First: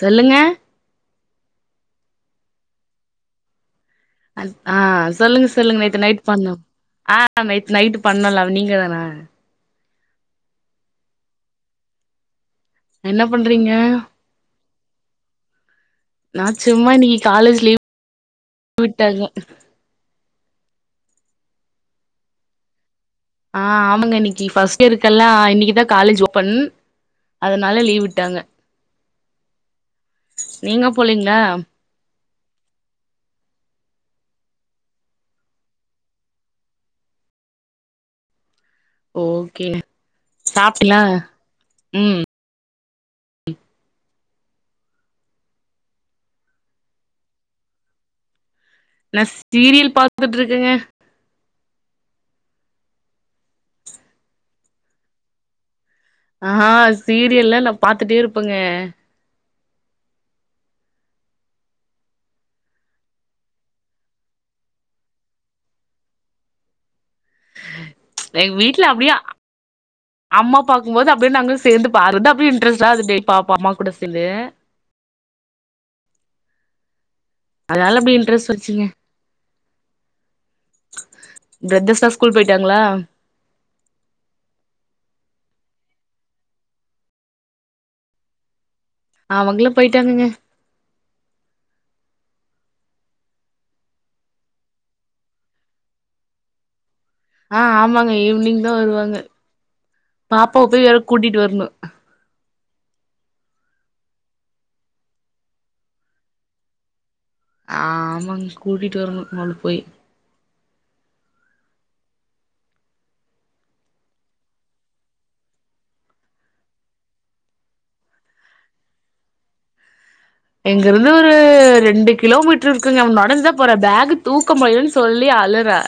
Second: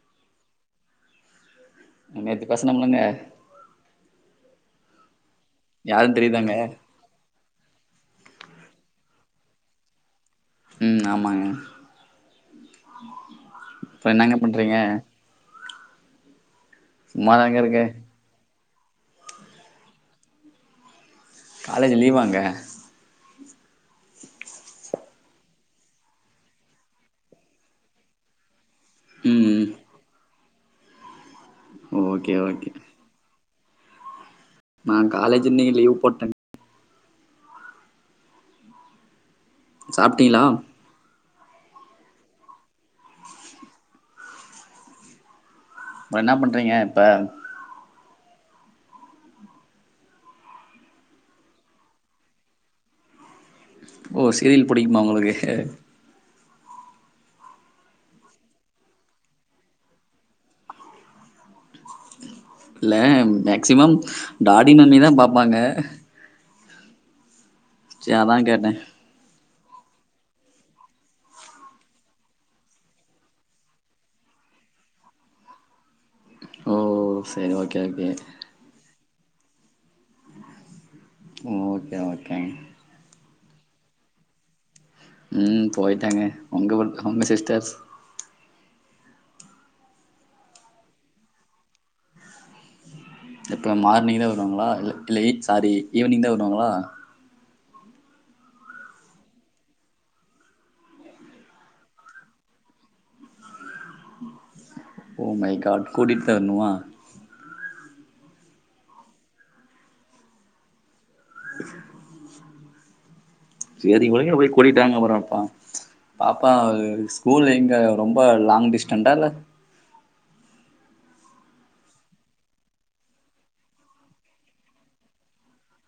சொல்லுங்க நேத்து பேசணோம்லங்க ஆ சொல்லுங்க சொல்லுங்க நேத்து நைட் தெரியுதாங்க பண்ணோ ஆ அ நேத் நைட்டு பண்ணோல அது நீங்க தானா ம் ஆமாங்க என்ன பண்றீங்க இப்ப என்னங்க பண்றீங்க நா சும்மா இன்னிகு சும்மாதாங்க காலேஜு லீவ் இருக்கே விட்டங்க காலேஜு லீவாங்க ஆ ஆமங்க இன்னிக்கி ஃபஸ்ட்டியர்கல்லா இன்னிக்குதா காலேஜு ஓப்பன் அதனால லீவ் விட்டாங்க ம் ம் நீங்க போலீங்ளா ஓகே ஓகே நா காலேஜு இன்னிக்கு லீவ் போட்டேன் ஓக்கே சாப்ட்டீங்களா சாப்டிலா ம் அப்றோ என்ன பண்றீங்க இப்ப நா சீரியல் பாத்துட்ருக்கேங்க ஓ சீரியல் புடிக்குமா உங்குளுகு ஆ சீரியல்லா நா பாத்துட்டே இருப்பங்க இல்ல மேக்சிமம் டாடி மம்மிதா பாப்பாங்க எங்க வீட்ல அப்டியா ஆ அம்மா பாக்கும்போது அப்டியே நாங்ளு சேந்து பாறது அப்டியே இன்ட்ரஸ்டா அது டே பாப்போ அம்மா கூட சேந்து [inaudible] ஓ சரி ஓகே அதுனால ஓகே அப்டியே இன்ட்ரெஸ் வன்சிங்க ஓகே ப்ரதர்ஸ்லா ஸ்கூல் ஓகேங்க போய்டாங்ளா ம் போய்டாங்க உங்க உங்க சிஸ்டர்ஸ் அவுங்ளு போய்டாங்கங்க இப்ப மார்னிங்தா வருவாங்ளா இல் இல்ல இ சாரி ஈவினிங்தா வருவாங்ளா ஆ ஆமாங்க ஈவினிங்தா வருவாங்க பாப்பாவ போய் வேற கூட்டிட்டு வரணு ஓ மை காட் கூட்டிட்தா வர்ணுமா ஆமாங் கூடிட் வர்னு அவ்ள போய் சேரி உளங்கள போய் கூடிட்டாங்க அப்பறோ பா பாப்பா ஸ்கூல் எங்க ரொம்ப லாங் டிஸ்டன்டா இல்ல இங்கருந்து ஒரு ரெண்டு கிலோமீட்ரு இருக்குங்க நடந்தா போற பேக் தூக்க முள்ளன் சொல்லி அழுரா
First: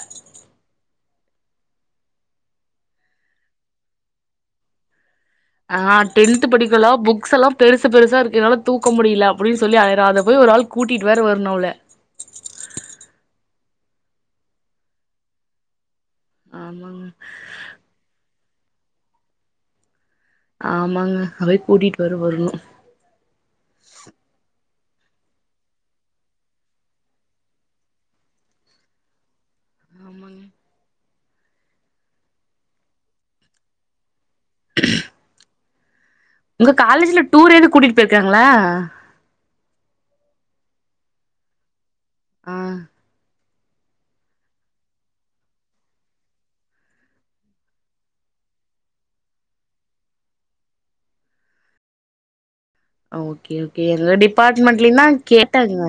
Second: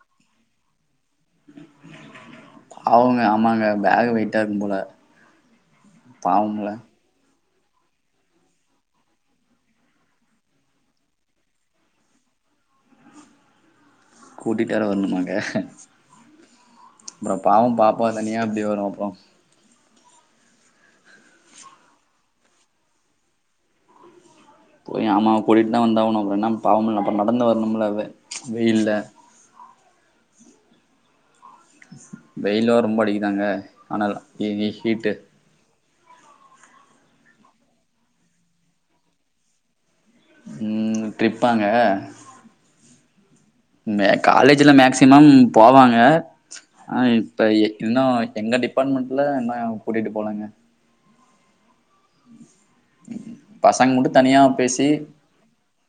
பாவோங்க ஆமாங்க பேக் வெயிட்டா இருக்கு போல ஆ டென்த் பாவம்ல படிகலா புக்ஸல்லா பெருசு பெருசா இருக்கு என்னால தூக்க முடியல அப்டின் சொல்லி அழரா அத போய் ஒரு ஆள் கூட்டிட்டு வேற வரணு அவள கூட்டிட் வேர வர்ணுமாங்க ஆமாங்க அப்றோ பாவோ பாப்பா தனியா எப்டி வரு அப்ரோ ஆமாங்க நா போய் கூட்டிட் வர வர்ணு போய் ஆமா கூட்டிட்தா வந்தாவணு அப்றோ என்ன பாவோமுல அப்றோ நடந்து வர்ணும்ல அவ வெயில்ல ஆமாங்க வெயில் வேற ரொம்ப அடிக்குதாங்க ஆனாலும் ஹீட்டு உங்க காலேஜ்ல டூர் ஏதும் கூட்டிட்டு போயிருக்காங்களா உம் டிரிப்பாங்க ஆஹ்ஹ் மே காலேஜ்ல மேக்சிமம் போவாங்க ஆஹ் இப்ப இன்னும் எங்க டிபார்ட்மெண்ட்ல என்ன கூட்டிட்டு போலங்க உஹம் ஓகே ஓகே எங்க பேசி டிபார்ட்மென்ட்லயும் தான் கேட்டாங்க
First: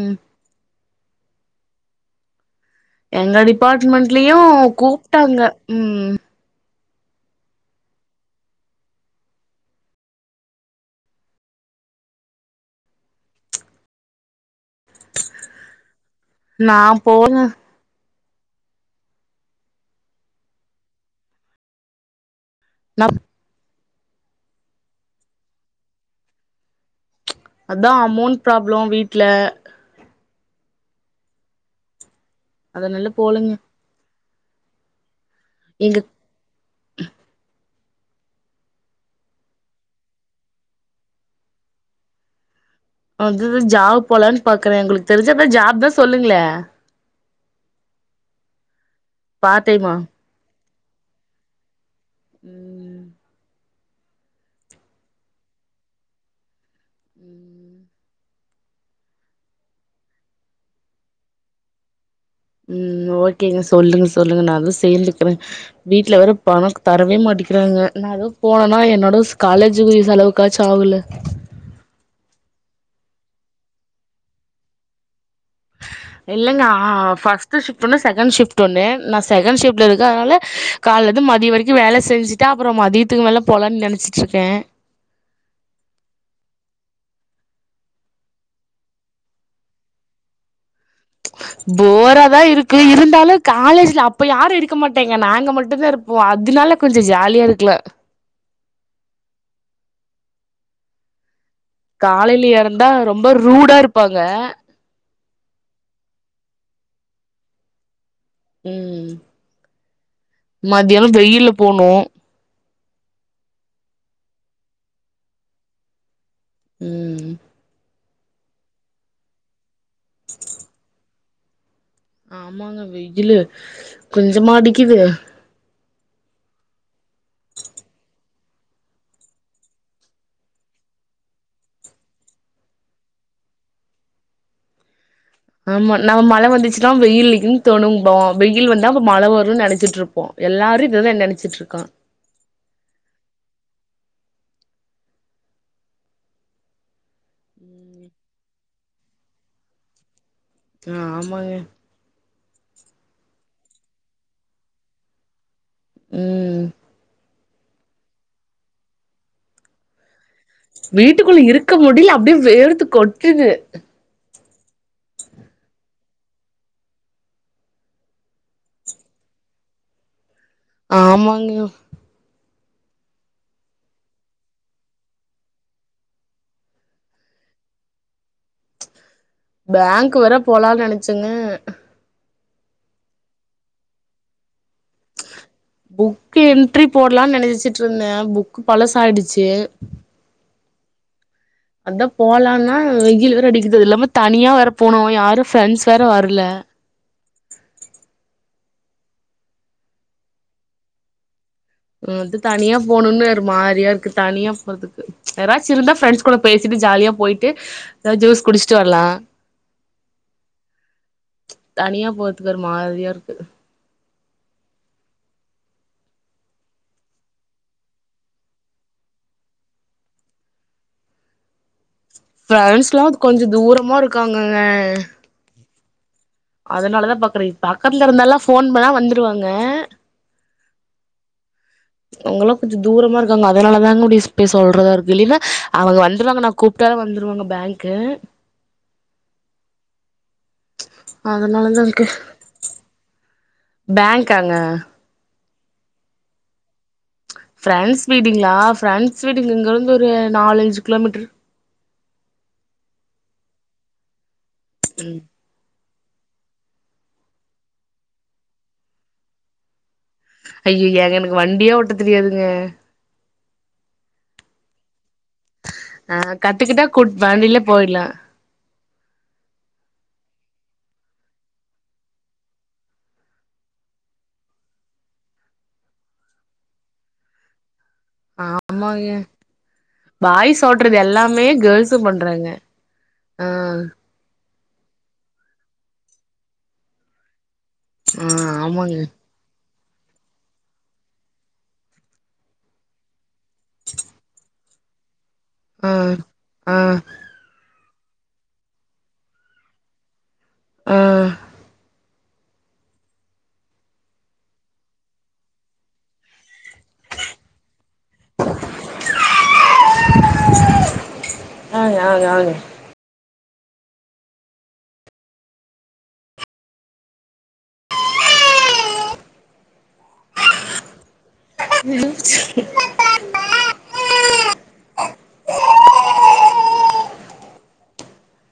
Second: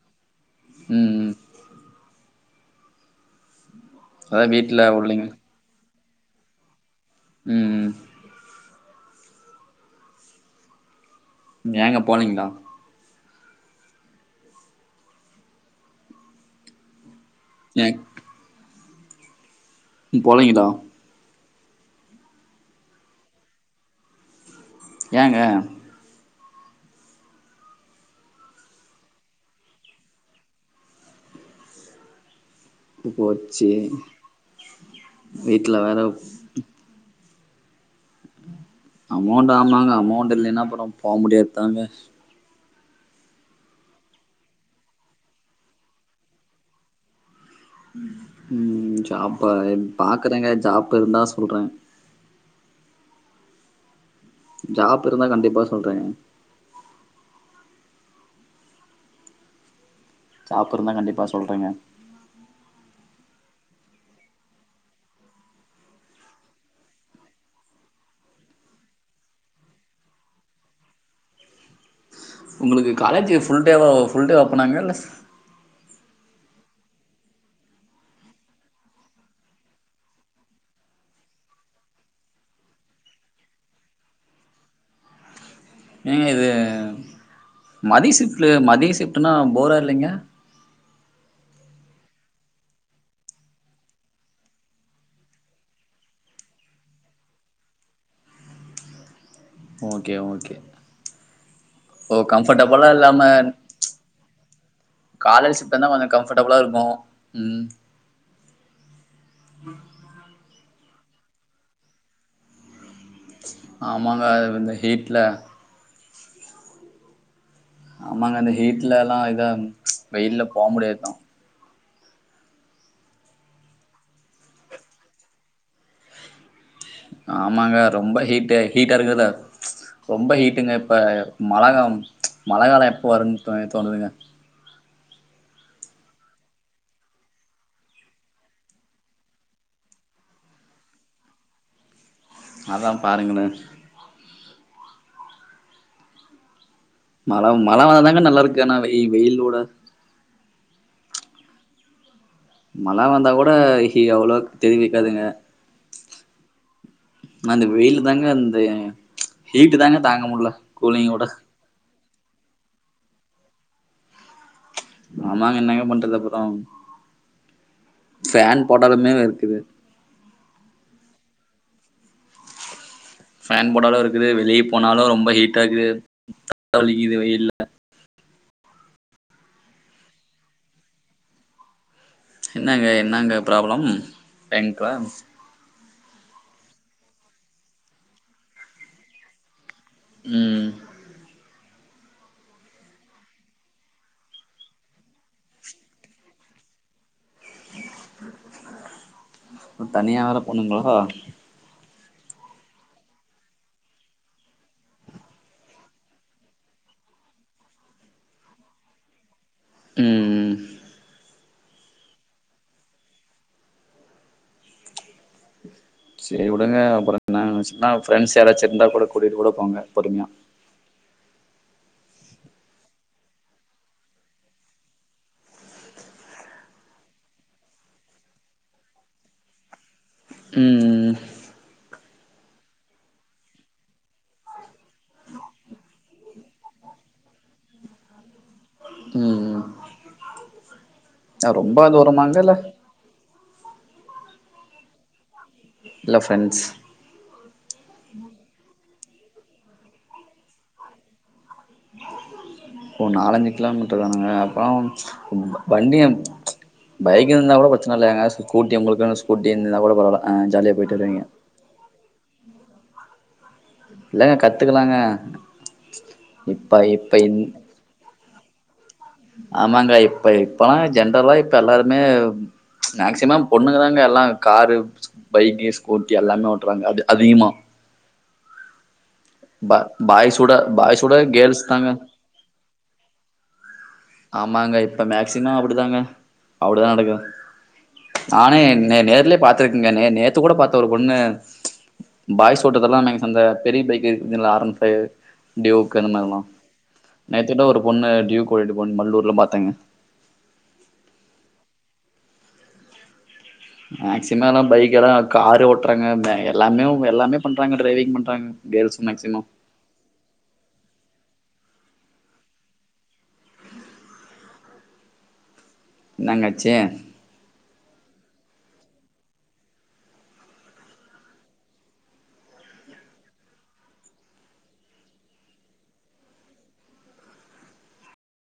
உம் உம்ம்ம் எங்க அதா டிபார்ட்மண்ட்லயும் வீட்ல உள்ளிங்க கூப்பிட்டாங்க உம் உம்ம் ஏங்க போலீங்களா நான் போல நீங் போனிங்களா நம் [inaudible] ஏங்க [unintelligible] அதான் அமௌன்ட் ப்ராப்ளம் வீட்ல உ அதனால போலங்க போச்சே வீட்ல வேற எங்க [unintelligible] அமௌண்ட் ஆமாங்க அமௌண்ட் இல்லன்னா அப்புறம் போக முடியாது தாங்க வந்தது ஜாப் போலனு பாக்குறேன் உங்களுக்கு தெரிஞ்சா எதான் ஜாப் தான் சொல்லுங்களேன் உம் ஜாப்பா பார்ட் டைமா பாக்குறேங்க ஜாப் இருந்தா சொல்றேன் உம்ம்மா ஜாப் இருந்தா கண்டிப்பா சொல்றேங்க [inaudible] ஜாப் இருந்தா கண்டிப்பா சொல்றேங்க உம் ஓகேங்க சொல்லுங்க சொல்லுங்க நான் அதான் சேர்ந்துக்கிறேன் வீட்ல வேற பணம் தரவே மாட்டேன் மாட்டேன்கிறாங்க நான் ஏதோ போனேனா என்னோட ஸ் காலேஜ் குரிய செலவுக்காச்சும் ஆகுல உங்களுக்கு காலேஜ் ஃபுல்டே வா புல்டே ஓப்பனாங்க இல்ல இல்லைங்க அ ஃபஸ்ட்டு ஷிஃப்ட் ஒன்னு செகண்ட் ஷிஃப்ட் ஒண்ணு நான் செகண்ட் ஷிஃப்டில் இருக்கன் அதனால காலயிலருந்து மதியம் வரைக்கும் வேலை செஞ்சுட்டு அப்புறம் மதியத்துக்கு மேல போலான்னு நினைச்சிட்டு இருக்கேன் ஆ [inaudible] ஏங்க இது மதிய சிஃப்ட் மதிய சிஃப்ட்ன்னா போரா இல்லைங்க [inaudible] போரா தான் இருக்கு இருந்தாலும் காலேஜ்ல அப்ப யாரும் இருக்க மாட்டேங்க நாங்க மட்டும்தான் இருப்போம் அது இதனால கொஞ்சம் ஜாலியா இருக்குல ப்ச் ஓகே ஓகே ஓ காலையில இருந்தா கம்ஃபர்டபளா இல்லாம ரொம்ப ரூடா இருப்பாங்க காலயில சிஃப்ட் தான் கொஞ்சம் கம்பஃர்ட் பளா இருக்கும் உம் உம் மத்தியானம் வெயில்ல போனும் ஆமாங்க அது இந்த ஹீட்ல உம்ம் ஆமாங்க அந்த ஹீட்ல எல்லாம் இதா ப்ச் வெயில்ல போக முடியாதுதா ஆமாங்க வெயிலு கொஞ்சமா அடிக்குது ஆமாங்க ரொம்ப ஹீட் ஹீட்டா இருக்குறத ரொம்ப ஹீட்டுங்க இப்ப மழகாலம் மழைகாலம் எப்ப வரும்ன்னு தோணுதுங்க ஆமா நம்ம மழை வந்துச்சுன்னா வெயில்லயும் தோணும்போம் வெயில் வந்தா அப்ப மழை வரும்னு நினைச்சிட்டு இருப்போம் எல்லாரும் இததான் நினைச்சிட்டு இருக்கான் அதான் பாருங்களே மழவ மழ வந்தாதாங்க நல்லா இருக்கு ஆனா வெய் வெயிலோட அ ஆமாங்க மழ வந்தா கூட எவ்ளோ தெரிவிக்காதுங்க ம் ஆனா இந்த வெயிலு தாங்க அந்த ஹீட்டு் தாங்க தாங்க முட்ல வீட்டுக்குள்ள இருக்க முடில அப்டியே வேர்த்து கொட்டுது ஆமாங்க என்னங்க பண்றது அப்றோ ஃபேன் போட்டாலுமே வேர்க்குது ஆமாங்ன்னா ஃபேன் போட்டாலு இருக்குது வெளியே போனாலு ரொம்ப ஹீட்டா இக்குது தல வலிக்குது வெயில்ல பேங்க் வேற போலான்னு நெனச்சேங்க என்னங்க என்னங்க ப்ராப்ளம் பேங்க்ல புக்கு என்ட்ரி போடலானு நெனச்சச்சிட்டு இருந்த புக்கு பழசாயிடுச்சு ம் அதா போலான்னா வெயில் வேற அடிக்குது அது இல்லாம தனியா வேற போனு யாரு ஃப்ரெண்ட்ஸ் வேற வர்ல அ தனியா வேற போணுங்ளா வந்து தனியா போணுன்னு ஒரு மாரியா இருக்கு தனியா போறதுக்கு யாராச்சு இருந்தா ஃப்ரெண்ட்ஸ் கூட பேசிட்டு ஜாலியா போயிட்டு எதா ஜூஸ் குடிச்சுட்டு வர்லா ம் தனியா போற்துக்கு ஒரு மாரியா இருக்கு செரி வுடுங்க அப்றோ [unintelligible] கலிச்சு ஃப்ரெண்ட்ஸ் யாராச்சு இருந்தா கூட கூட்டிட்டு கூட போங்க பொறுமையா [inaudible] ஃப்ரென்ஸ்ல்லா கொஞ்ச தூரமா இருக்காங்குங்க அதனாலதா பாக்குறே பக்கத்துல இருந்தால்லா ஃபோன் பண்ணா வந்துருவாங்க ம் ம் ம் அவங்கெல்லா கொஞ்ச தூரமா இருக்காங்க அதனால தாங்க [unintelligible] சொல்றதா இருக்கு இல்லின்னா அவங்க வந்துருவாங்க நா கூப்ட்டா வந்துருவாங்க பேங்க்கு ம் ம் அதனால ரொம்ப தா தூரமாங்க இல்ல பேங்க்காங்க இல்ல ஃப்ரெண்ட்ஸ் ஃப்ரெண்ஸ் வீடுங்ளா ஃப்ரெண்ஸ் வீடு இங்க இருந்து ஒரு நாலுஞ்சு கிலோ மீட்டரு ஓ நாலஞ்சு கிலோ மீட்டரு தானுங்க அப்பனா வண்டி பைக் இருந்தா கூட பிரச்சன இல்ல ஏங்க ஸ்கூட்டி உங்ளுக்குனு ஸ்கூட்டி இருந்தினா கூட பரவால்ல ஆ ஜாலியா போயிட்டு ஐய்யயே ஏங்க வருவீங்க எனக்கு வண்டியே ஓட்ட தெரியாதுங்க இல்லங்க கத்துக்கலாங்க அ இப்ப கத்துக்கிட்டா கூட் இப்ப வண்டிலே போட்டலா ஆமாங்க இப்ப இப்பலா ஜென்ரலா இப்ப எல்லாருமே மேக்சிமம் பொண்ணுங்கதாங்க எல்லா காரு பைக்கு ஸ்கூட்டி எல்லாமே ஓட்டுறாங்க அது அதிகமா ஆமாங்க பா பாய்ஸோட பாய்ஸ் ஓட்டுறது பாய்ஸோட எல்லாமே கேர்ள்ஸ் தாங்க கேர்ள்சு பண்றாங்க அ ஆமாங்க இப்ப மேக்சிம அப்டிதாங்க அப்டிதா நடக்குது ஆ நானே நே ஆமாங்க நேர்லயே பாத்துருக்கேங்க நே நேத்து கூட பாத்த ஒரு பொண்ணு பாய்ஸ ஓட்டுறதெல்லா [unintelligible] அந்த பெரிய பைக் இருக்குதுல ஆர் ஒன் ஃபைவ் ஆ டியூக் அந்த மாரில்லா ஆ நேத்துடுட ஒரு பொண்ணு டியூக் ஓட்டிட்டு போன மல்லூர்ல பாத்தேங்க அ மேக்சிமம் எல்லா பைக் எல்லா காரே ஓட்டுறாங்க எல் எல்லாமே அவங்க எல்லாமே பண்றாங்க டிரைவிங் பண்றாங்க கேர்ஸ் மேக்சிமம் [unintelligible] இன்னங்க ஆச்சு [inaudible] என்னாச்சி